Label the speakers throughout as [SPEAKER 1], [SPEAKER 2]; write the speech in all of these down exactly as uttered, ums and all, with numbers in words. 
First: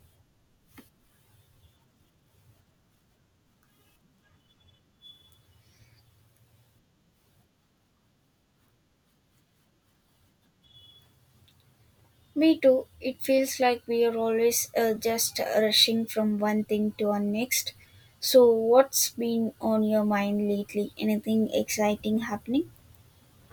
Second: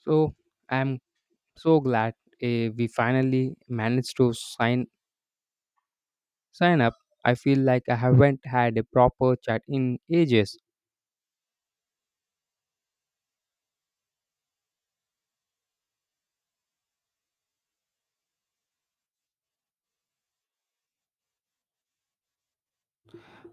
[SPEAKER 1] So I'm so glad eh, we finally managed to sign sign up. I feel like I haven't had a proper chat in ages.
[SPEAKER 2] Me too. It feels like we are always uh, just rushing from one thing to our next. So, what's been on your mind lately? Anything exciting happening?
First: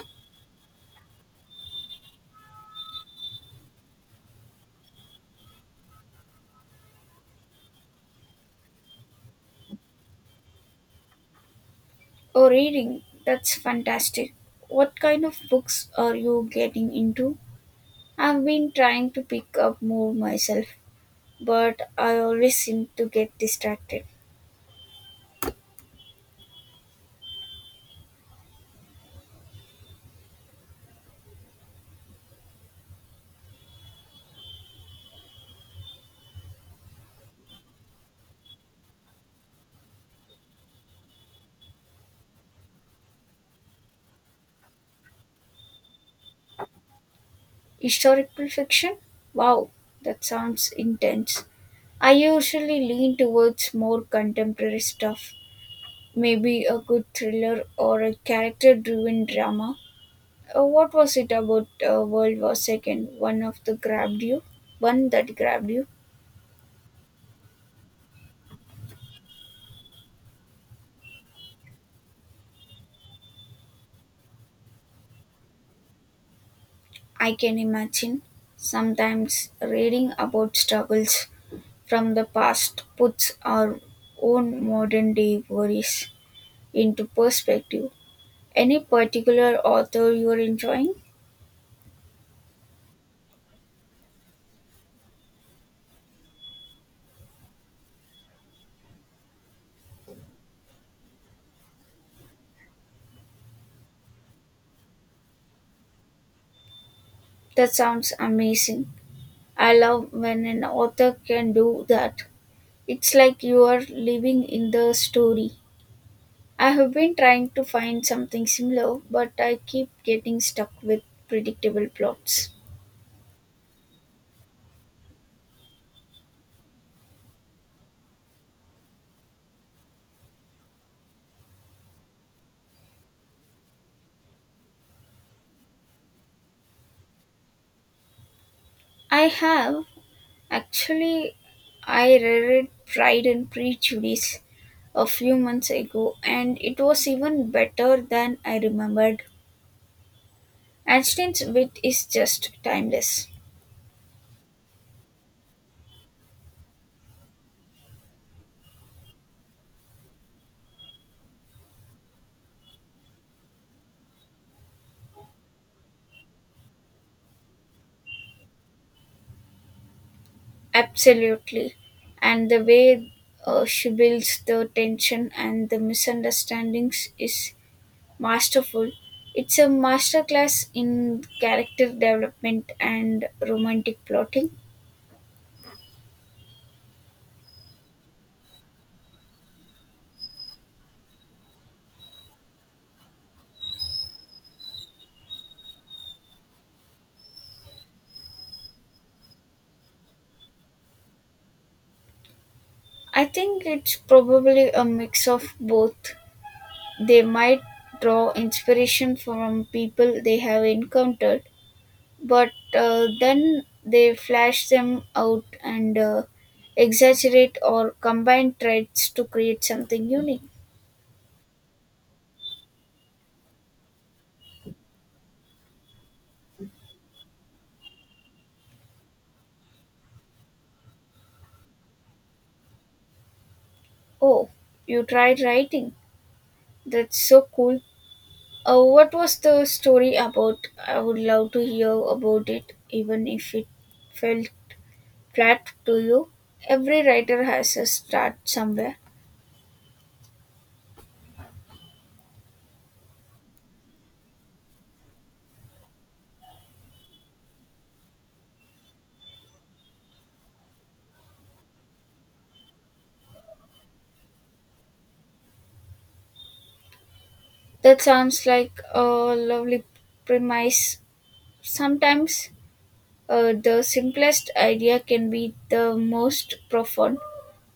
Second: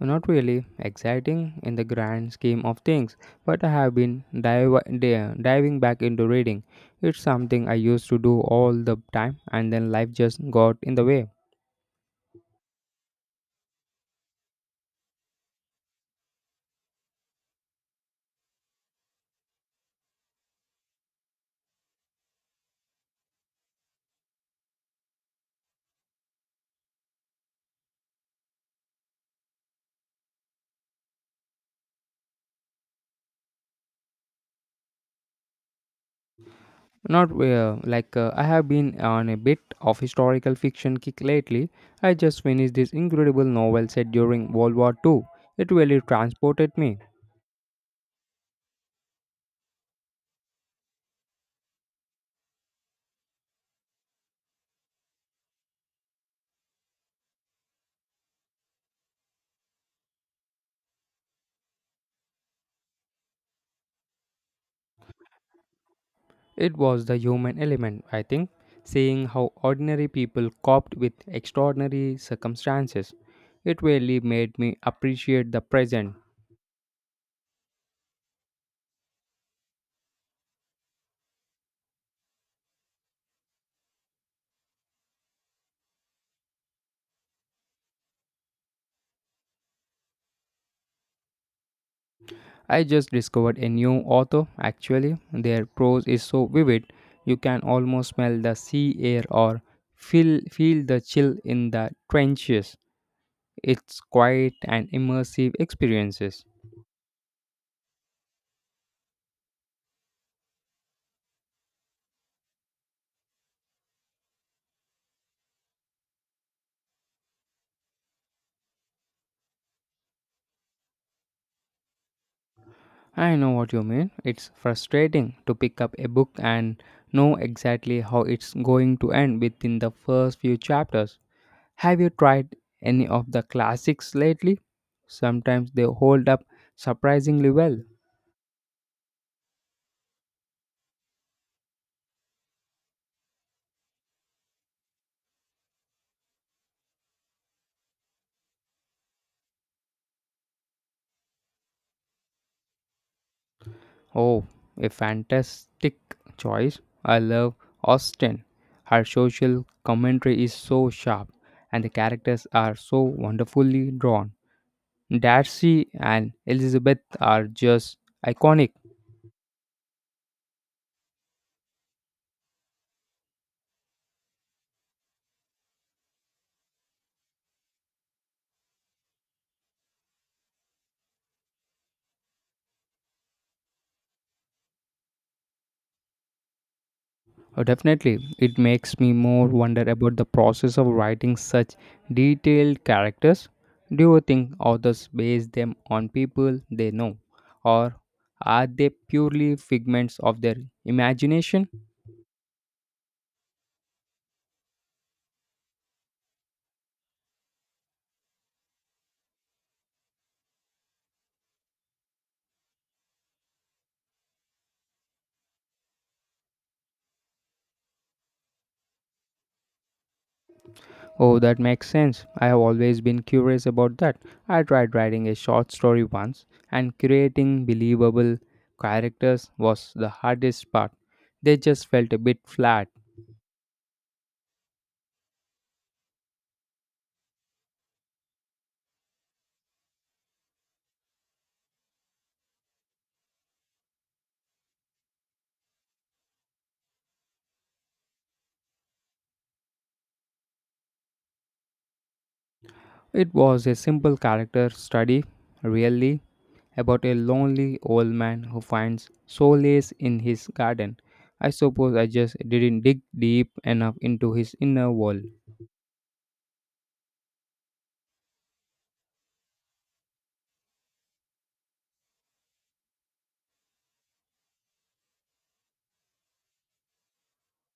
[SPEAKER 1] Not really exciting in the grand scheme of things, but I have been dive, di- diving back into reading. It's something I used to do all the time, and then life just got in the way.
[SPEAKER 2] Oh, reading. That's fantastic. What kind of books are you getting into? I've been trying to pick up more myself, but I always seem to get distracted.
[SPEAKER 1] Not uh, like uh, I have been on a bit of historical fiction kick lately. I just finished this incredible novel set during World War two. It really transported me.
[SPEAKER 2] Historical fiction? Wow, that sounds intense. I usually lean towards more contemporary stuff. Maybe a good thriller or a character driven drama. Uh, what was it about uh, World War Second? One of the grabbed you? One that grabbed you?
[SPEAKER 1] It was the human element, I think, seeing how ordinary people coped with extraordinary circumstances. It really made me appreciate the present.
[SPEAKER 2] I can imagine. Sometimes reading about struggles from the past puts our own modern day worries into perspective. Any particular author you are enjoying?
[SPEAKER 1] I just discovered a new author, actually. Their prose is so vivid, you can almost smell the sea air or feel, feel the chill in the trenches. It's quite an immersive experiences.
[SPEAKER 2] That sounds amazing. I love when an author can do that. It's like you are living in the story. I have been trying to find something similar, but I keep getting stuck with predictable plots.
[SPEAKER 1] I know what you mean. It's frustrating to pick up a book and know exactly how it's going to end within the first few chapters. Have you tried any of the classics lately? Sometimes they hold up surprisingly well.
[SPEAKER 2] I have actually I reread Pride and Prejudice a few months ago and it was even better than I remembered. Einstein's wit is just timeless.
[SPEAKER 1] Oh, a fantastic choice. I love Austen. Her social commentary is so sharp, and the characters are so wonderfully drawn. Darcy and Elizabeth are just iconic.
[SPEAKER 2] Absolutely. And the way uh, she builds the tension and the misunderstandings is Masterful. It's a masterclass in character development and romantic plotting.
[SPEAKER 1] Uh, Definitely, it makes me more wonder about the process of writing such detailed characters. Do you think authors base them on people they know, or are they purely figments of their imagination?
[SPEAKER 2] I think it's probably a mix of both. They might draw inspiration from people they have encountered, but uh, then they flash them out and uh, exaggerate or combine traits to create something unique.
[SPEAKER 1] Oh, that makes sense. I have always been curious about that. I tried writing a short story once, and creating believable characters was the hardest part. They just felt a bit flat.
[SPEAKER 2] Oh, you tried writing? That's so cool. Uh, what was the story about? I would love to hear about it, even if it felt flat to you. Every writer has a start somewhere.
[SPEAKER 1] It was a simple character study, really, about a lonely old man who finds solace in his garden. I suppose I just didn't dig deep enough into his inner world.
[SPEAKER 2] That sounds like a lovely premise. Sometimes uh, the simplest idea can be the most profound.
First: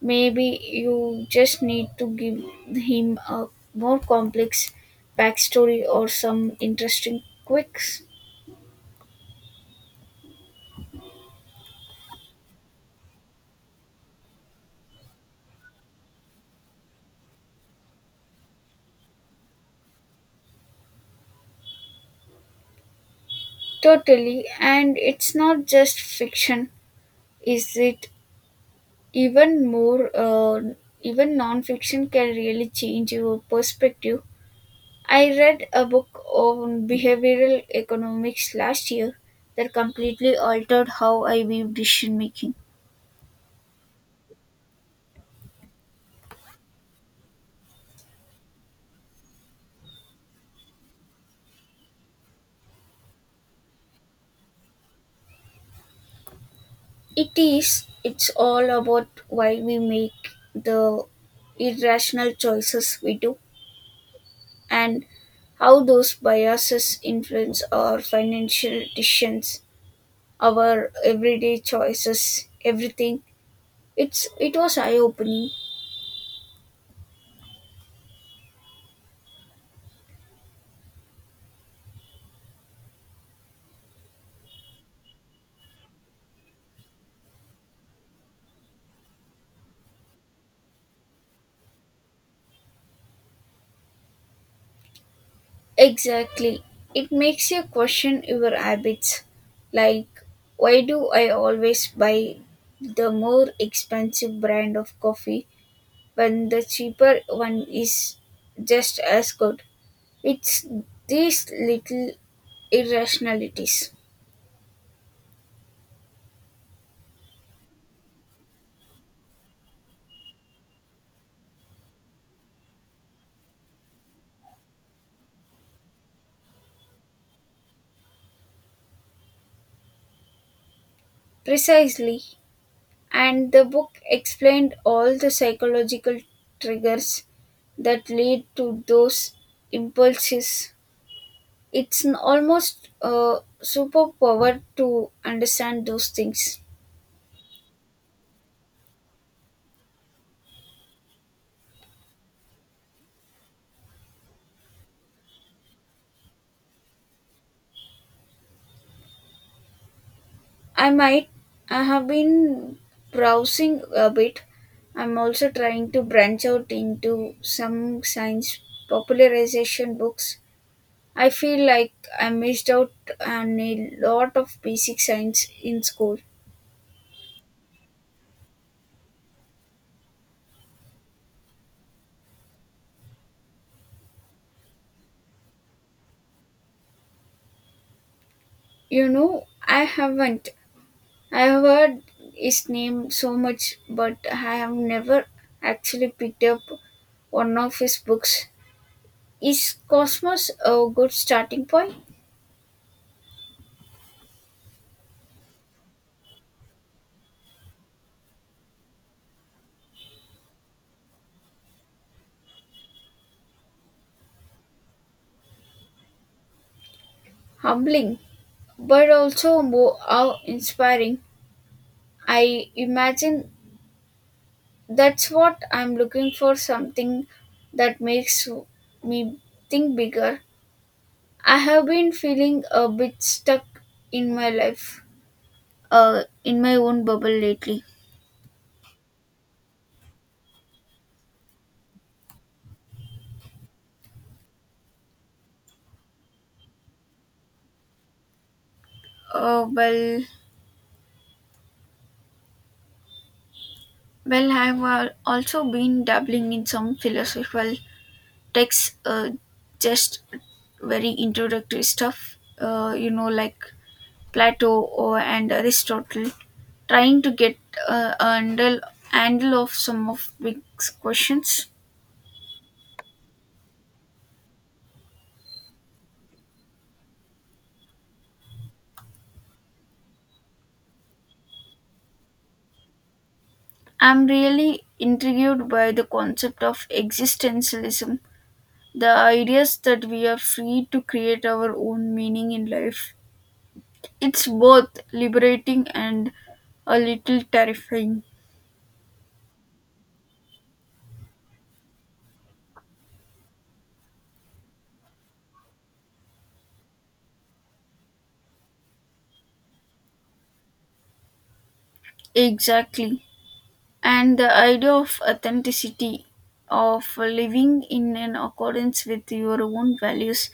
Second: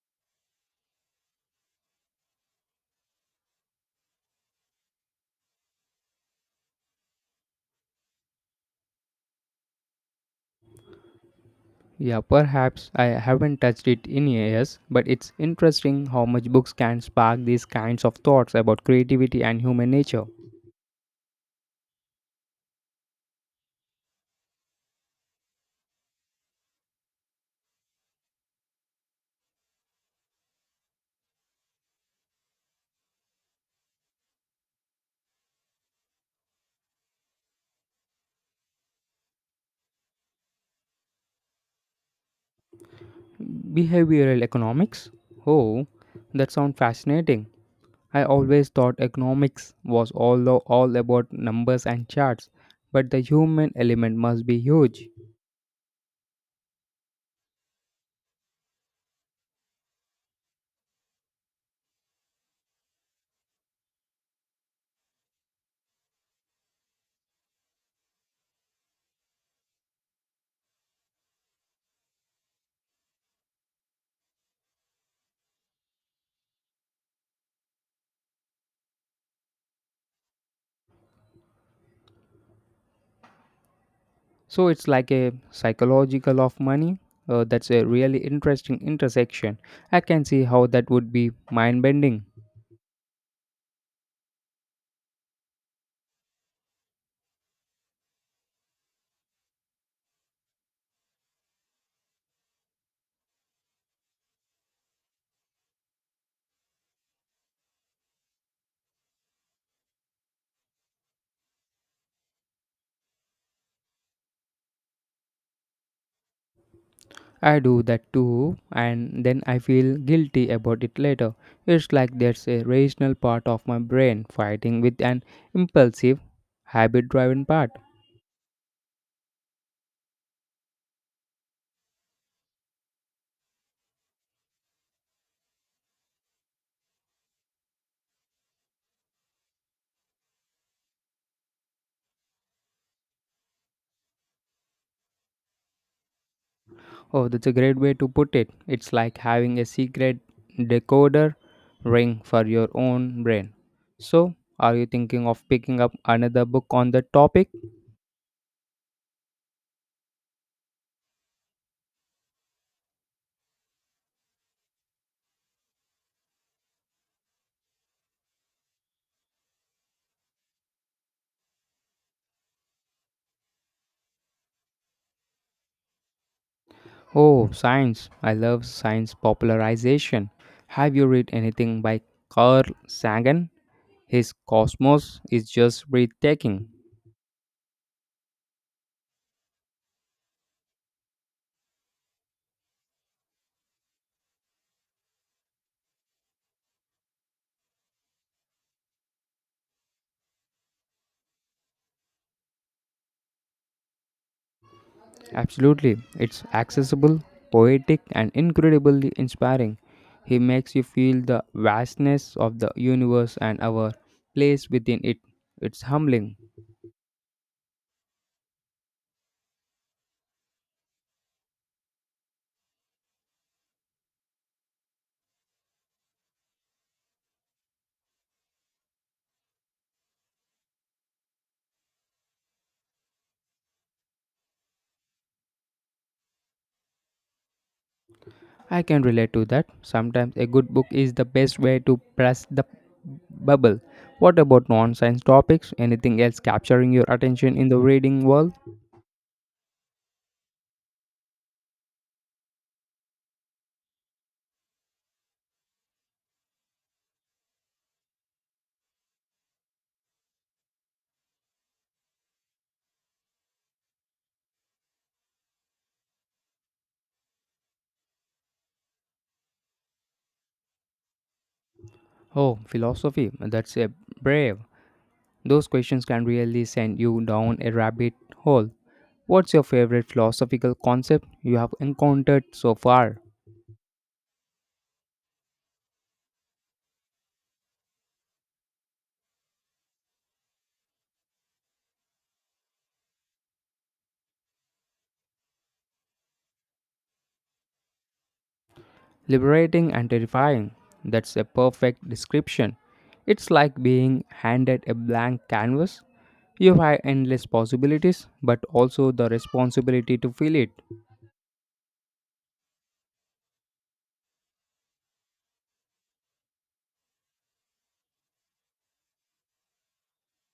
[SPEAKER 2] Maybe you just need to give him a more complex backstory or some interesting quirks.
[SPEAKER 1] Yeah, perhaps I haven't touched it in years, but it's interesting how much books can spark these kinds of thoughts about creativity and human nature.
[SPEAKER 2] Totally, and it's not just fiction, is it? Even more, uh, even non-fiction can really change your perspective. I read a book on behavioral economics last year that completely altered how I view decision making.
[SPEAKER 1] Behavioral economics? Oh, that sounds fascinating. I always thought economics was all, all about numbers and charts, but the human element must be huge.
[SPEAKER 2] It is, it's all about why we make the irrational choices we do and how those biases influence our financial decisions our everyday choices, everything. It's it was eye opening.
[SPEAKER 1] So it's like a psychological of money. Uh, that's a really interesting intersection. I can see how that would be mind bending.
[SPEAKER 2] Exactly. It makes you question your habits. Like why do I always buy the more expensive brand of coffee when the cheaper one is just as good? It's these little irrationalities.
[SPEAKER 1] I do that too, and then I feel guilty about it later. It's like there's a rational part of my brain fighting with an impulsive, habit driven part.
[SPEAKER 2] Precisely. And the book explained all the psychological triggers that lead to those impulses. It's an almost a superpower to understand those things.
[SPEAKER 1] Oh, that's a great way to put it. It's like having a secret decoder ring for your own brain. So, are you thinking of picking up another book on the topic?
[SPEAKER 2] I might, I have been browsing a bit. I'm also trying to branch out into some science popularization books. I feel like I missed out on a lot of basic science in school.
[SPEAKER 1] Oh, science. I love science popularization. Have you read anything by Carl Sagan? His cosmos is just breathtaking.
[SPEAKER 2] You know, I haven't. I have heard his name so much, but I have never actually picked up one of his books. Is Cosmos a good starting point?
[SPEAKER 1] Absolutely. It's accessible, poetic, and incredibly inspiring. He makes you feel the vastness of the universe and our place within it. It's humbling.
[SPEAKER 2] Humbling, but also more awe inspiring. I imagine that's what I'm looking for something that makes me think bigger. I have been feeling a bit stuck in my life, uh, in my own bubble lately.
[SPEAKER 1] I can relate to that. Sometimes a good book is the best way to press the bubble. What about non science topics? Anything else capturing your attention in the reading world?
[SPEAKER 2] Uh, well, Well, I've al- also been dabbling in some philosophical texts, uh, just very introductory stuff, uh, you know, like Plato or, and Aristotle, trying to get uh, a handle, handle of some of big questions.
[SPEAKER 1] Oh, philosophy. That's a brave. Those questions can really send you down a rabbit hole. What's your favorite philosophical concept you have encountered so far?
[SPEAKER 2] I'm really intrigued by the concept of existentialism, the ideas that we are free to create our own meaning in life. It's both liberating and a little terrifying.
[SPEAKER 1] Liberating and terrifying. That's a perfect description. It's like being handed a blank canvas. You have endless possibilities, but also the responsibility to fill it.
[SPEAKER 2] Exactly. And the idea of authenticity, of living in an accordance with your own values,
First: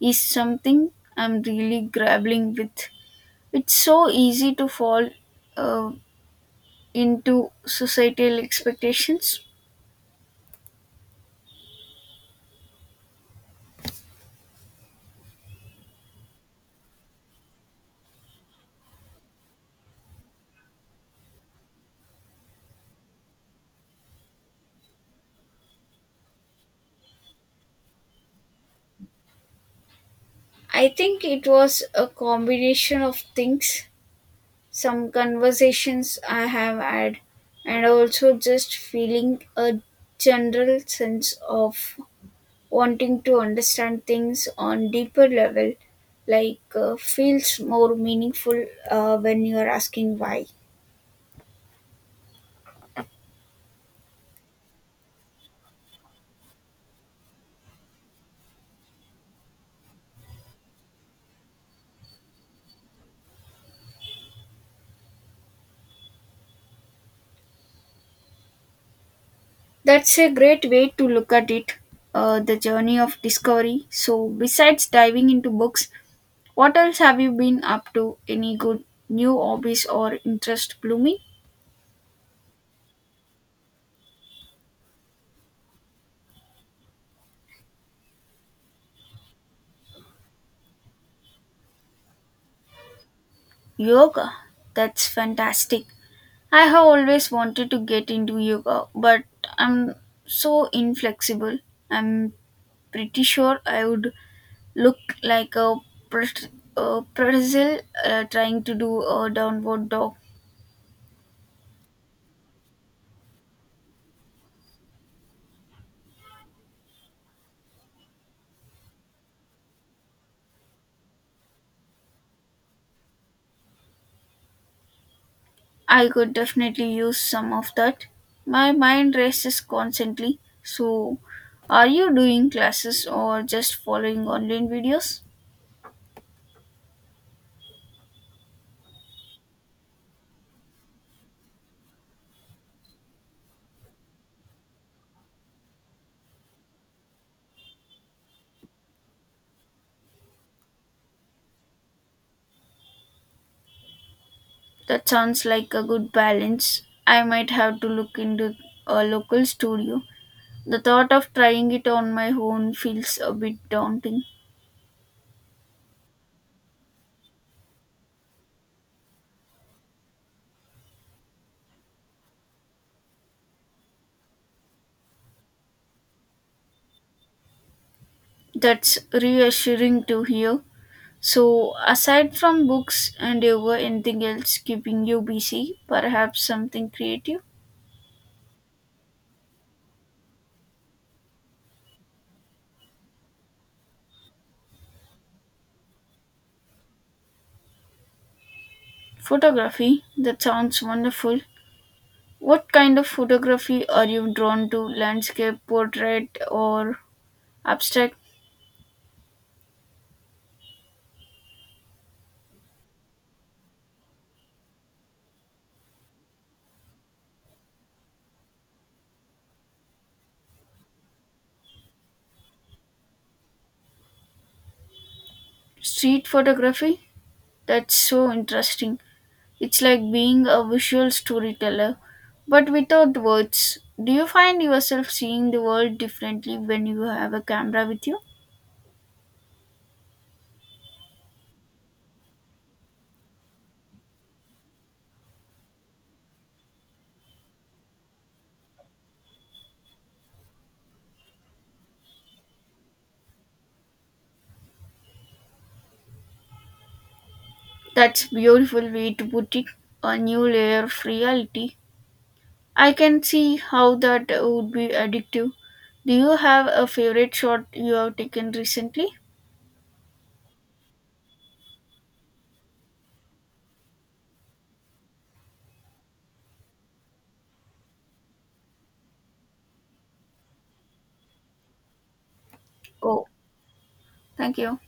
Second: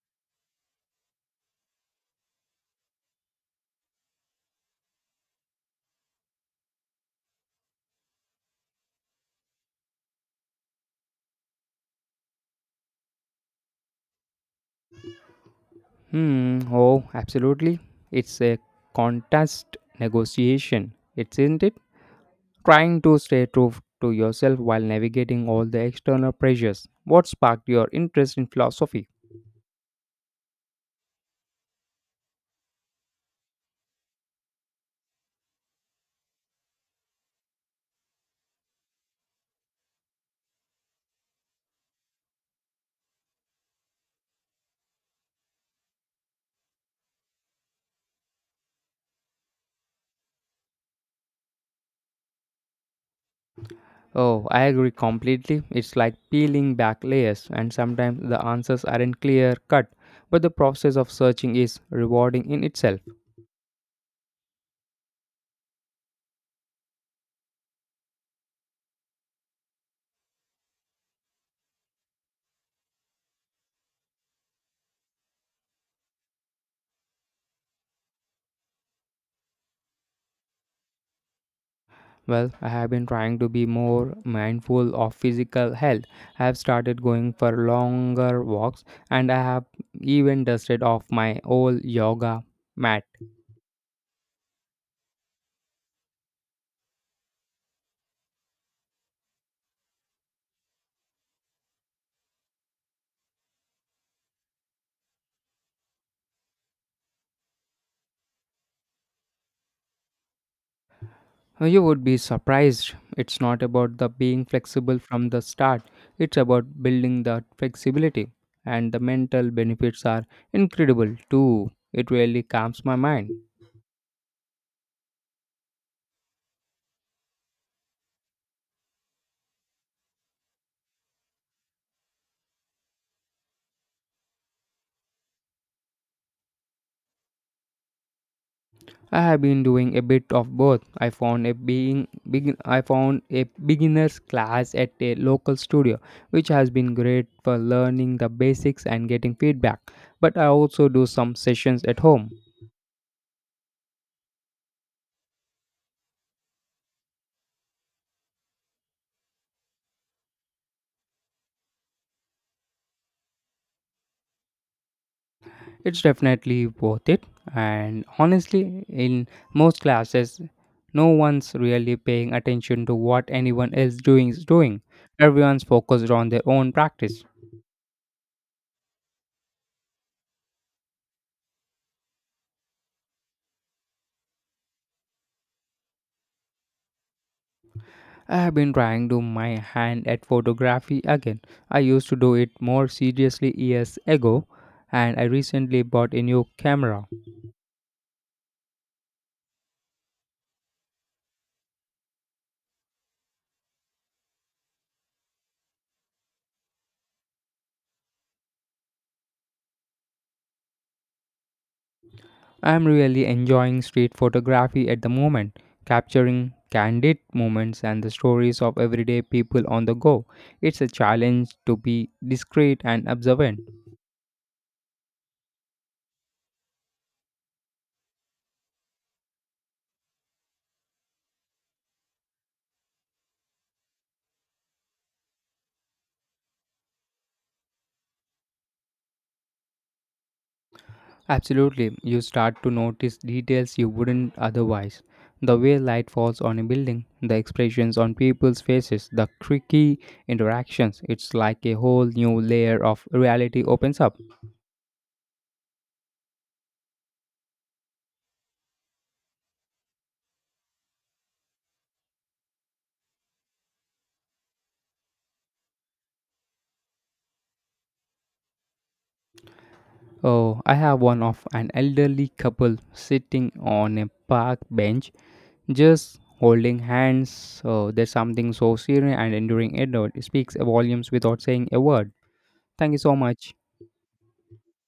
[SPEAKER 2] is something I'm really grappling with. It's so easy to fall uh, into societal expectations.
[SPEAKER 1] Hmm, oh, absolutely. It's a contest negotiation, isn't it? Trying to stay true to yourself while navigating all the external pressures. What sparked your interest in philosophy?
[SPEAKER 2] I think it was a combination of things. Some conversations I have had, and also just feeling a general sense of wanting to understand things on deeper level like uh, feels more meaningful uh, when you are asking why.
[SPEAKER 1] Oh, I agree completely. It's like peeling back layers, and sometimes the answers aren't clear cut, but the process of searching is rewarding in itself.
[SPEAKER 2] That's a great way to look at it, uh, the journey of discovery. So besides diving into books, what else have you been up to? Any good new hobbies or interest blooming?
[SPEAKER 1] Well, I have been trying to be more mindful of physical health. I have started going for longer walks, and I have even dusted off my old yoga mat.
[SPEAKER 2] Yoga, that's fantastic. I have always wanted to get into yoga, but I'm so inflexible. I'm pretty sure I would look like a, pret- a pretzel uh, trying to do a downward dog.
[SPEAKER 1] Uh, You would be surprised. It's not about the being flexible from the start. It's about building that flexibility. And the mental benefits are incredible too. It really calms my mind.
[SPEAKER 2] I could definitely use some of that. My mind races constantly. So, are you doing classes or just following online videos?
[SPEAKER 1] I have been doing a bit of both. I found a being begin, I found a beginners class at a local studio, which has been great for learning the basics and getting feedback. But I also do some sessions at home.
[SPEAKER 2] That sounds like a good balance. I might have to look into a local studio. The thought of trying it on my own feels a bit daunting.
[SPEAKER 1] It's definitely worth it, and honestly, in most classes, no one's really paying attention to what anyone else doing is doing. Everyone's focused on their own practice.
[SPEAKER 2] That's reassuring to hear. So, aside from books and yoga, anything else keeping you busy? Perhaps something creative?
[SPEAKER 1] I have been trying to my hand at photography again. I used to do it more seriously years ago, and I recently bought a new camera.
[SPEAKER 2] Photography? That sounds wonderful. What kind of photography are you drawn to? Landscape, portrait, or abstract?
[SPEAKER 1] I'm really enjoying street photography at the moment, capturing candid moments and the stories of everyday people on the go. It's a challenge to be discreet and observant.
[SPEAKER 2] Street photography? That's so interesting. It's like being a visual storyteller, but without words. Do you find yourself seeing the world differently when you have a camera with you?
[SPEAKER 1] Absolutely, you start to notice details you wouldn't otherwise. The way light falls on a building, the expressions on people's faces, the tricky interactions, it's like a whole new layer of reality opens up.
[SPEAKER 2] That's beautiful way to put it. A new layer of reality. I can see how that would be addictive. Do you have a favorite shot you have taken recently?
[SPEAKER 1] Oh, I have one of an elderly couple sitting on a park bench just holding hands. Uh, there's something so serene and enduring. It uh, speaks volumes without saying a word. Thank you so
[SPEAKER 2] Oh,
[SPEAKER 1] much.
[SPEAKER 2] thank you.